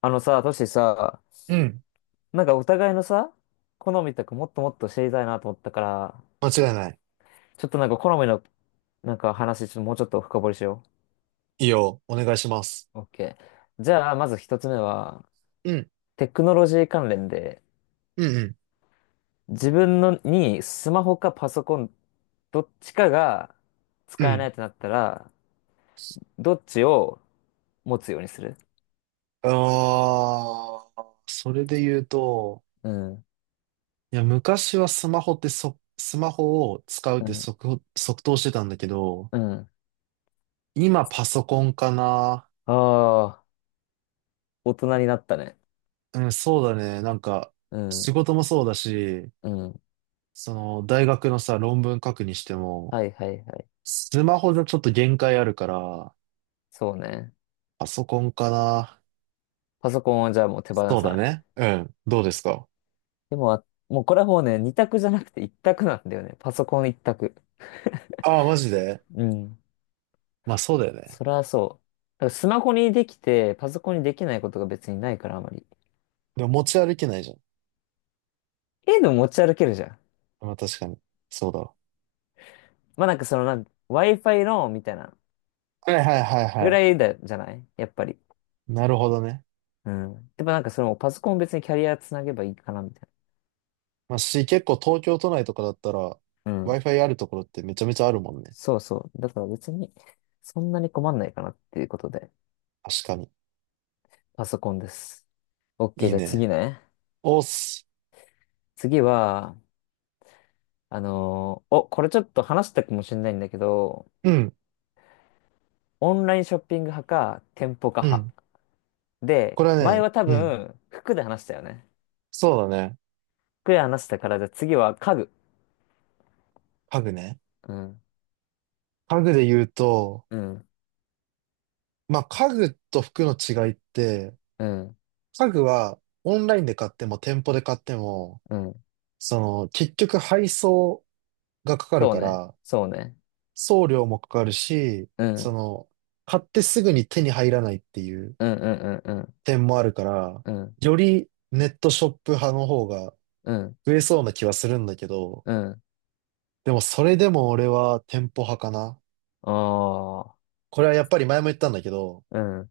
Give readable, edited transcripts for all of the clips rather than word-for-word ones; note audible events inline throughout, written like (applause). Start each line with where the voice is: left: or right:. left: あのさ、トシさ、
right: うん。
left: なんかお互いのさ、好みとかもっともっと知りたいなと思ったから、
right: 間違いない。
left: ちょっとなんか好みのなんか話、ちょっともうちょっと深掘りしよ
right: いいよ。お願いします。
left: う。OK。じゃあ、まず一つ目は、
right: うん。
left: テクノロジー関連で、
right: うん、
left: 自分のにスマホかパソコン、どっちかが
right: うん、う
left: 使えない
right: ん。
left: ってなったら、どっちを持つようにする？
right: ああ、それで言うと、
left: うん、
right: いや、昔はスマホってスマホを使うっ
left: う
right: て
left: ん、
right: 即答してたんだけど、
left: うん。
right: 今パソコンかな。
left: ああ、大人になったね。
right: うん、そうだね。なんか、
left: うん、
right: 仕事もそうだし、
left: うん。
right: その、大学のさ、論文書くにしても、
left: はいはいはい。
right: スマホじゃちょっと限界あるから、
left: そうね。
right: パソコンかな。
left: パソコンはじゃあもう手放
right: そう
left: さ
right: だ
left: ない。
right: ね。うん。どうですか？
left: でも、あもうこれはもうね、二択じゃなくて一択なんだよね。パソコン一択。
right: ああー、マジで？
left: うん。
right: まあそうだよね。
left: それはそう。だからスマホにできて、パソコンにできないことが別にないから、あまり。
right: でも持ち歩けないじゃん。
left: ええの持ち歩けるじゃん。
right: まあ確かに。そうだわ。
left: まあなんかそのWi-Fi のみたいな
right: はいはいはいは
left: ぐら
right: い。
left: いだ、じゃないやっぱり。
right: なるほどね。
left: うん。でもなんかそのパソコン別にキャリアつなげばいいかな、みたい
right: まあし、結構東京都内とかだったら
left: な。うん。
right: Wi-Fi あるところってめちゃめちゃあるもんね。
left: そうそう。だから別に、そんなに困んないかなっていうことで、
right: 確かに。
left: パソコンです。OK、
right: いい
left: じゃあ次
right: ね。
left: ね。
right: おっす。
left: 次は、あのーお、これちょっと話したかもしれないんだけど、
right: うん。
left: オンラインショッピング派か、店舗化
right: う
left: 派。
right: ん。
left: で、
right: これは
left: 前
right: ね、
left: は多
right: うん。
left: 分、服で話したよね。
right: そうだね。
left: 服で話したから、じゃあ次は家具。
right: 家具ね。
left: うん、
right: 家具で言うと、
left: うん、
right: まあ家具と服の違いって、
left: うん、
right: 家具はオンラインで買っても店舗で買っても、
left: うん。
right: その結局配送がかかる
left: そう
right: か
left: ね、
right: ら、
left: そうね。
right: 送料もかかるし、
left: うん、う
right: そ
left: ん、
right: の、買ってすぐに手に入らないっていう
left: うん、うん、
right: 点もあるから、
left: うん、
right: よりネットショップ派の方が
left: うん、うん。
right: 増えそうな気はするんだけど、
left: うん
right: でもそれでも俺は店舗派かな。
left: ああ
right: これはやっぱり前も言ったんだけど、
left: ー、うん、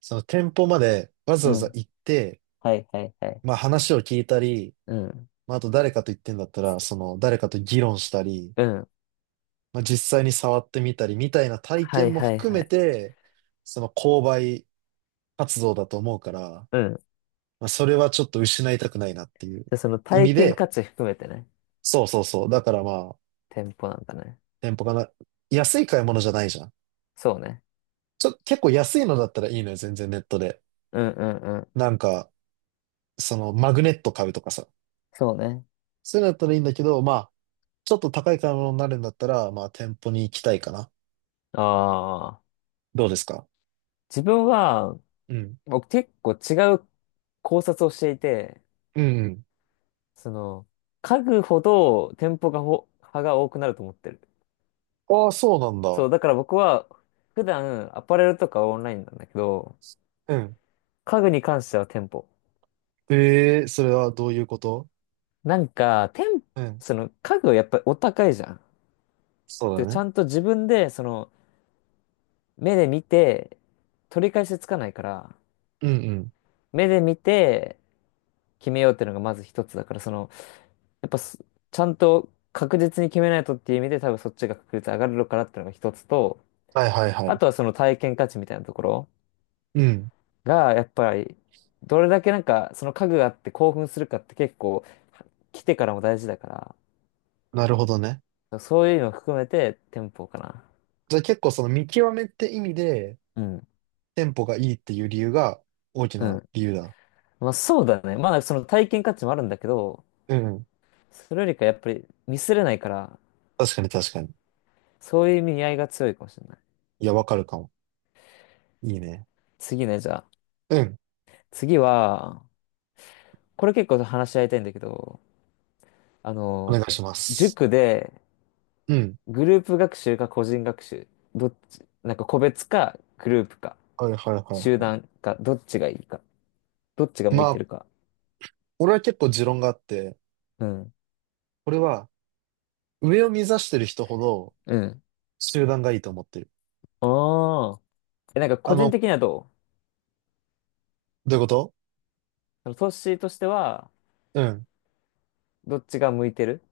right: その店舗までわざ
left: う
right: わざ
left: ん。
right: 行って、
left: はい、はい、はい。
right: まあ話を聞いたり、
left: うん、
right: まああと誰かと言ってんだったら、その誰かと議論したり、
left: うん。
right: まあ実際に触ってみたりみたいな体
left: は
right: 験
left: い、
right: も
left: はい、
right: 含
left: は
right: め
left: い。
right: て、その購買活動だと思うから、
left: うん。
right: まあ、それはちょっと失いたくないなっていう
left: で、その
right: 意
left: 体
right: 味
left: 験
right: で、
left: 価値含めてね、
right: そうそうそう。だからまあ、
left: 店舗なんだね。
right: 店舗かな。安い買い物じゃないじゃん。
left: そうね。
right: 結構安いのだったらいいのよ、全然ネットで。
left: うん、うん、うん。
right: なんか、そのマグネット買うとかさ。
left: そうね。
right: そういうのだったらいいんだけど、まあ、ちょっと高い買い物になるんだったら、まあ、店舗に行きたいかな。
left: ああ、
right: どうですか？
left: 自分は、
right: うん。
left: 僕結構違う考察をしていて、
right: うん。
left: その、家具ほど店舗が派が多くなると思ってる。
right: ああ、そうなん
left: そ
right: だ。
left: う、だから僕は、普段アパレルとかはオンラインなんだけど、
right: うん。
left: 家具に関しては店舗。
right: ええ、それはどういうこと？
left: なんか、
right: うん。
left: その家具はやっぱりお高いじゃん。
right: そう
left: で、
right: だ
left: ちゃ
right: ね。
left: んと自分で、その、目で見て、取り返しつかないから、
right: うんうん。
left: 目で見て決めようっていうのがまず一つだから、その、やっぱす、ちゃんと確実に決めないとっていう意味で多分そっちが確率上がるのかなっていうのが一つと、
right: はいはいは
left: あ
right: い。
left: とはその体験価値みたいなところ
right: うん。
left: が、やっぱり、どれだけなんかその家具があって興奮するかって結構、来てからも大事だか
right: なるほどね。
left: ら、そういうのを含めて店舗かな。
right: じゃあ結構その見極めって意味で、
left: うん。
right: テンポがいいっていう理由が大き
left: う
right: な
left: ん。
right: 理由だ。
left: まあそうだね。まあその体験価値もあるんだけど、
right: うんうん。
left: それよりかやっぱりミスれないから、
right: 確かに確かに。
left: そういう意味合いが強いかもしれない。
right: いや、わかるかも。いいね。
left: 次ね、じゃあ。
right: うん。
left: 次は、これ結構話し合いたいんだけど、あ
right: お願
left: の、
right: いします。
left: 塾で
right: うん。
left: グループ学習か個人学習、どっち、なんか個別かグループか
right: はいはいは
left: 集
right: いは
left: 団かどっちがいいか、どっちが
right: い。
left: 向い
right: ま
left: て
right: あ、
left: るか。
right: 俺は結構持論があって、
left: うん。
right: これは上を目指してる人ほど
left: うん。
right: 集団がいいと思ってる。
left: ああ。え、なんか
right: あ
left: 個人
right: の、
left: 的にはどう？
right: どういうこと？
left: そのトッシーとしては
right: うん。
left: どっちが向いてる？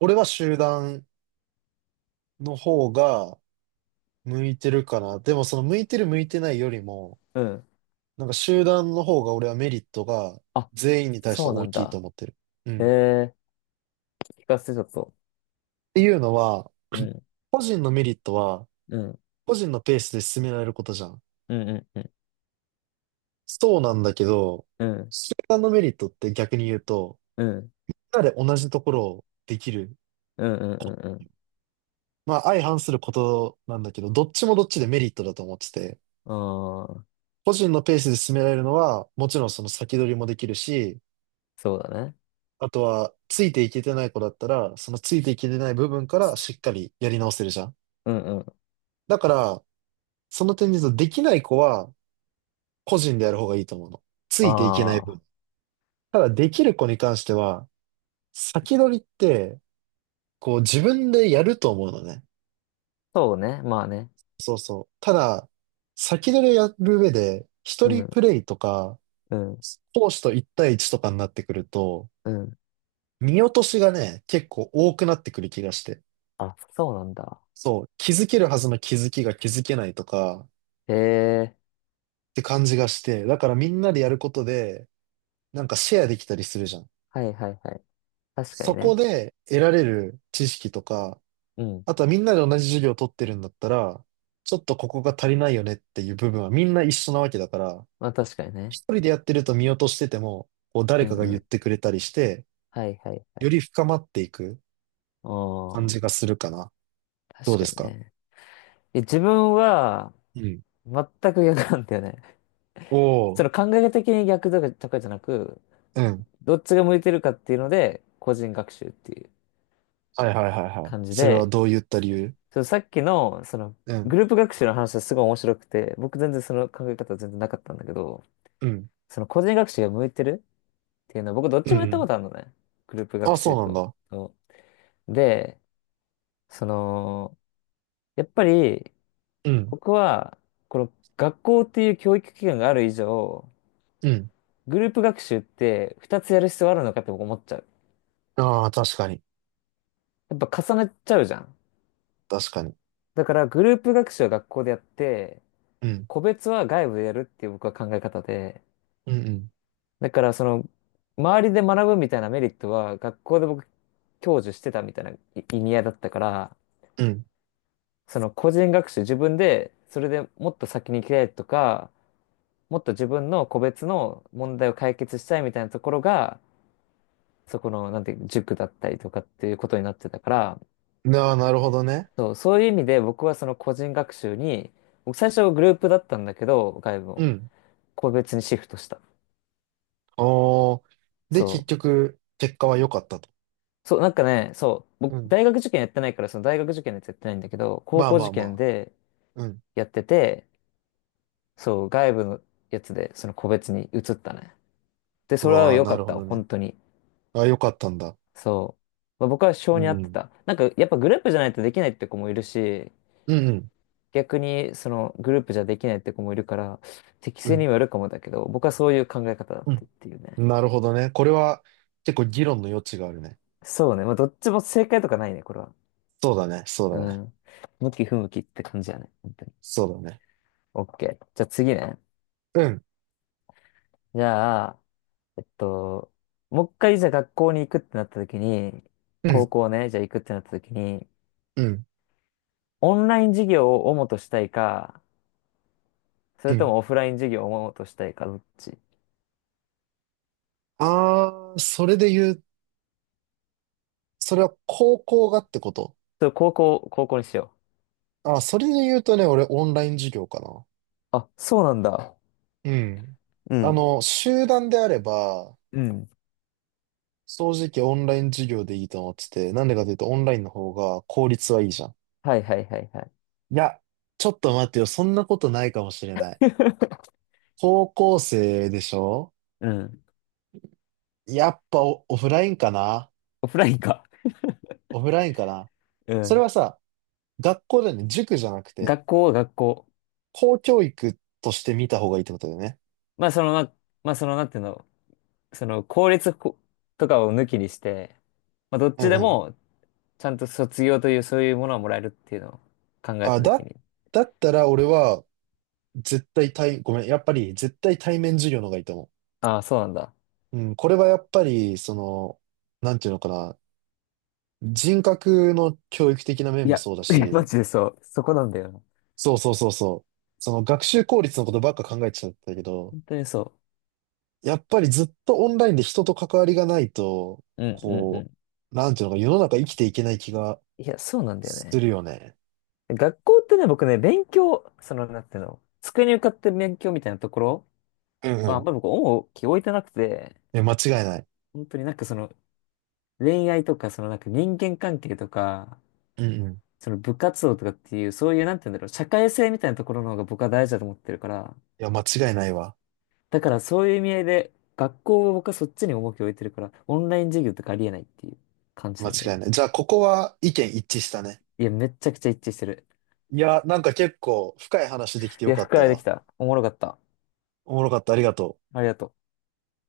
right: 俺は集団の方が向いてるかな。でもその向いてる向いてないよりも、
left: うん。
right: なんか集団の方が俺はメリットが
left: あ、
right: 全員に対して
left: そうな
right: 大
left: ん
right: きいと
left: だ。
right: 思ってる。う
left: へ
right: ん。っ
left: え、聞かせてちょっと。
right: ていうのは、
left: うん。
right: 個人のメリットは、
left: うん。
right: 個人のペースで進められることじゃん。
left: うんうんうん
right: そうなんだけど、
left: うん
right: 他のメリットって逆に言うと、
left: うん
right: みんなで同じところをできる。
left: うんうんうんうん。
right: まあ相反することなんだけど、どっちもどっちでメリットだと思ってて、
left: ああー、
right: 個人のペースで進められるのは、もちろんその先取りもできるし、
left: そうだね。
right: あとは、ついていけてない子だったら、そのついていけてない部分からしっかりやり直せるじゃん。
left: うんうん。
right: だから、その点で言うと、できない子は、個人でやる方がいいと思うの。ついていけない
left: ああ、
right: 分。ただ、できる子に関しては、先取りって、こう自分でやると思うのね。
left: そうね。まあね。
right: そうそう。ただ、先取りをやる上で、一
left: う
right: 人プ
left: ん
right: レイとか、
left: うん
right: 講師と一対一とかになってくると、
left: うん。
right: 見落としがね、結構多くなってくる気がして。
left: あ、そうなんだ。
right: そう、気づけるはずの気づきが気づけないとか、
left: へえ。
right: って感じがして、だからみんなでやることで、なんかシェアできたりするじゃん。
left: はいはいはい。確かに
right: そこ
left: ね。
right: で得られる知識とか、
left: うん。
right: あとはみんなで同じ授業を取ってるんだったら、ちょっとここが足りないよねっていう部分はみんな一緒なわけだから、
left: まあ確かにね。
right: 一人でやってると見落としてても、こう
left: う
right: 誰
left: ん
right: かが
left: う
right: 言っ
left: ん。
right: てくれたりして、
left: はいはいは
right: よ
left: い。
right: り深まっていく
left: あ
right: 感じが
left: あ、
right: するかな。どう
left: 確
right: で
left: か
right: す
left: に
right: か？
left: ね。いや自分は
right: うん。
left: 全く逆なんだよね。
right: お
left: そ
right: お、
left: の考え的に逆とか、とかじゃなく、
right: うん。
left: どっちが向いてるかっていうので、個人学習っていう
right: はいはいはいはい。
left: 感じ
right: それは
left: で、
right: どういった理由？
left: そのさっきの、その、
right: う
left: グ
right: ん、
left: ループ学習の話はすごい面白くて、僕全然その考え方は全然なかったんだけど、
right: うん、
left: その個人学習が向いてるっていうの、僕どっ
right: うん、
left: ち
right: う
left: もやったこ
right: ん。
left: とあるのね。グループ学
right: あ、そう
left: 習
right: なん
left: と。
right: だ。
left: とで、その、やっぱり
right: うん、
left: 僕は、この学校っていう教育機関がある以上、
right: うん。
left: グループ学習って2つやる必要あるのかって僕思っちゃう。
right: ああ、確かに。
left: やっぱ重ねちゃうじゃん。
right: 確かに。
left: だからグループ学習は学校でやって、
right: うん、
left: 個別は外部でやるっていう僕は考え方で、
right: うん、うん、
left: だからその、周りで学ぶみたいなメリットは学校で僕享受してたみたいない意味合いだったから、その個人学習、自分で、それでもっと先に行きたいとか、もっと自分の個別の問題を解決したいみたいなところが、そこの、なんていう、塾だったりとかっていうことになってたから、
right: うん。ああ、なるほどね。
left: そう、そういう意味で僕はその個人学習に、僕最初グループだったんだけど、外部
right: う
left: も、
right: ん。
left: 個別にシフトした。
right: おー。で、結
left: そう。
right: 局、結果は良かったと。
left: そう、なんかね、そう、
right: う
left: 僕、
right: ん。
left: 大学受験やってないから、その大学受験のやつやってないんだけど、高
right: まあ
left: 校
right: ま
left: 受
right: あま
left: 験
right: あ。
left: で
right: うん。
left: やってて、そう、外部のやつで、その個別に移ったね。で、
right: う
left: それは
right: わー、
left: 良
right: な
left: かっ
right: るほ
left: た。
right: どね。
left: 本当に。
right: あ、良かったんだ。
left: そう。まあ、僕は
right: う
left: 性に合って
right: ん。
left: た。なんか、やっぱグループじゃないとできないって子もいるし、
right: うんうん。
left: 逆にそのグループじゃできないって子もいるから、適
right: う
left: 性
right: ん。
left: にもよるかもだけど、僕はそういう考え方だっ
right: う
left: てっ
right: ん。
left: ていうね。
right: なるほどね。これは結構議論の余地があるね。
left: そうね。まあ、どっちも正解とかないね、これは。
right: そうだね。そう
left: う
right: だね。
left: ん。向き不向きって感じやね。本当に。
right: そうだね。
left: オッケー。じゃあ次ね。
right: うん。
left: じゃあ、えっと、もう一回じゃあ学校に行くってなった時に、
right: う
left: 高
right: ん。
left: 校ね、じゃあ行くってなった時に、
right: うん。
left: オンライン授業を主としたいか、そ
right: う
left: れと
right: ん。
left: もオフライン授業をもっとしたいか、どっち？
right: あー、それで言う、それは高校がってこと？
left: それ高校、高校にしよ
right: あ、それで言うとね、俺オンライン授業かな。
left: う。あ、そうなんだ。
right: うん。
left: う
right: あ
left: ん。
right: の、集団であれば、
left: うん。
right: 正直オンライン授業でいいと思ってて、なんでかというとオンラインの方が効率はいいじゃん。
left: はいはいはいはい。
right: いや、ちょっと待ってよ、そんなことないかもしれない。
left: (laughs)
right: 高校生でしょ？
left: うん。
right: やっぱオフラインかな。
left: オフラインか。
right: オフラインかな。
left: う
right: それ
left: ん。
right: はさ、学校だよね、塾じゃなくて、
left: 学校は学校。
right: 公教育として見た方がいいってことだよね。
left: まあその、まあ、まあその、なんていうの、その、公立ことかを抜きにして、まあどっ
right: う
left: ち
right: ん
left: で
right: うん。
left: も、ちゃんと卒業という、そういうものはもらえるっていうのを考え
right: あ、
left: たときに。
right: だったら俺は絶対対、ごめん、やっぱり絶対対面授業の方がいいと思
left: ああ、そうなんだ。
right: う。うん、これはやっぱり、その、なんていうのかな。人格の教育的な
left: い
right: 面も
left: や、
right: そうだ
left: (laughs) いやマ
right: し、
left: ジでそう。そこなんだよな。
right: そうそうそうそう。その学習効率のことばっか考えちゃったけど、
left: 本当にそ
right: やっぱりずっとオンラインで人と関わりがないと、
left: う。うんうんう
right: こ
left: ん。
right: う、なんていうのか、世の中生きていけない気が
left: いや、そうなんだよ
right: する
left: ね。
right: よね。
left: 学校ってね、僕ね、勉強、その、なんていうの、机に向かって勉強みたいなところ
right: うんう
left: は、あ
right: ん。
left: ん
right: い
left: まり僕、重きを置いてなくて、
right: や、間違いない。
left: 本当になんかその、恋愛とか、そのなんか人間関係とか、
right: うんうん。い
left: その部活動とかっていう、そういう、なんていうんだろう、社会性みたいなところの方が僕は大事だと思ってるから、
right: や、間違いないわ。
left: だからそういう意味合いで、学校を僕はそっちに重きを置いてるから、オンライン授業とかありえないっていう感じ
right: 間
left: なんだよ
right: 違い
left: ね。
right: ない。じゃあ、ここは意見一致したね。
left: いや、めっちゃくちゃ一致してる。
right: いや、なんか結構深い話できて
left: い
right: よ
left: や、
right: かった
left: 深いでき
right: わ。
left: た。おもろかった。
right: おもろかった。ありがとう。
left: ありがとう。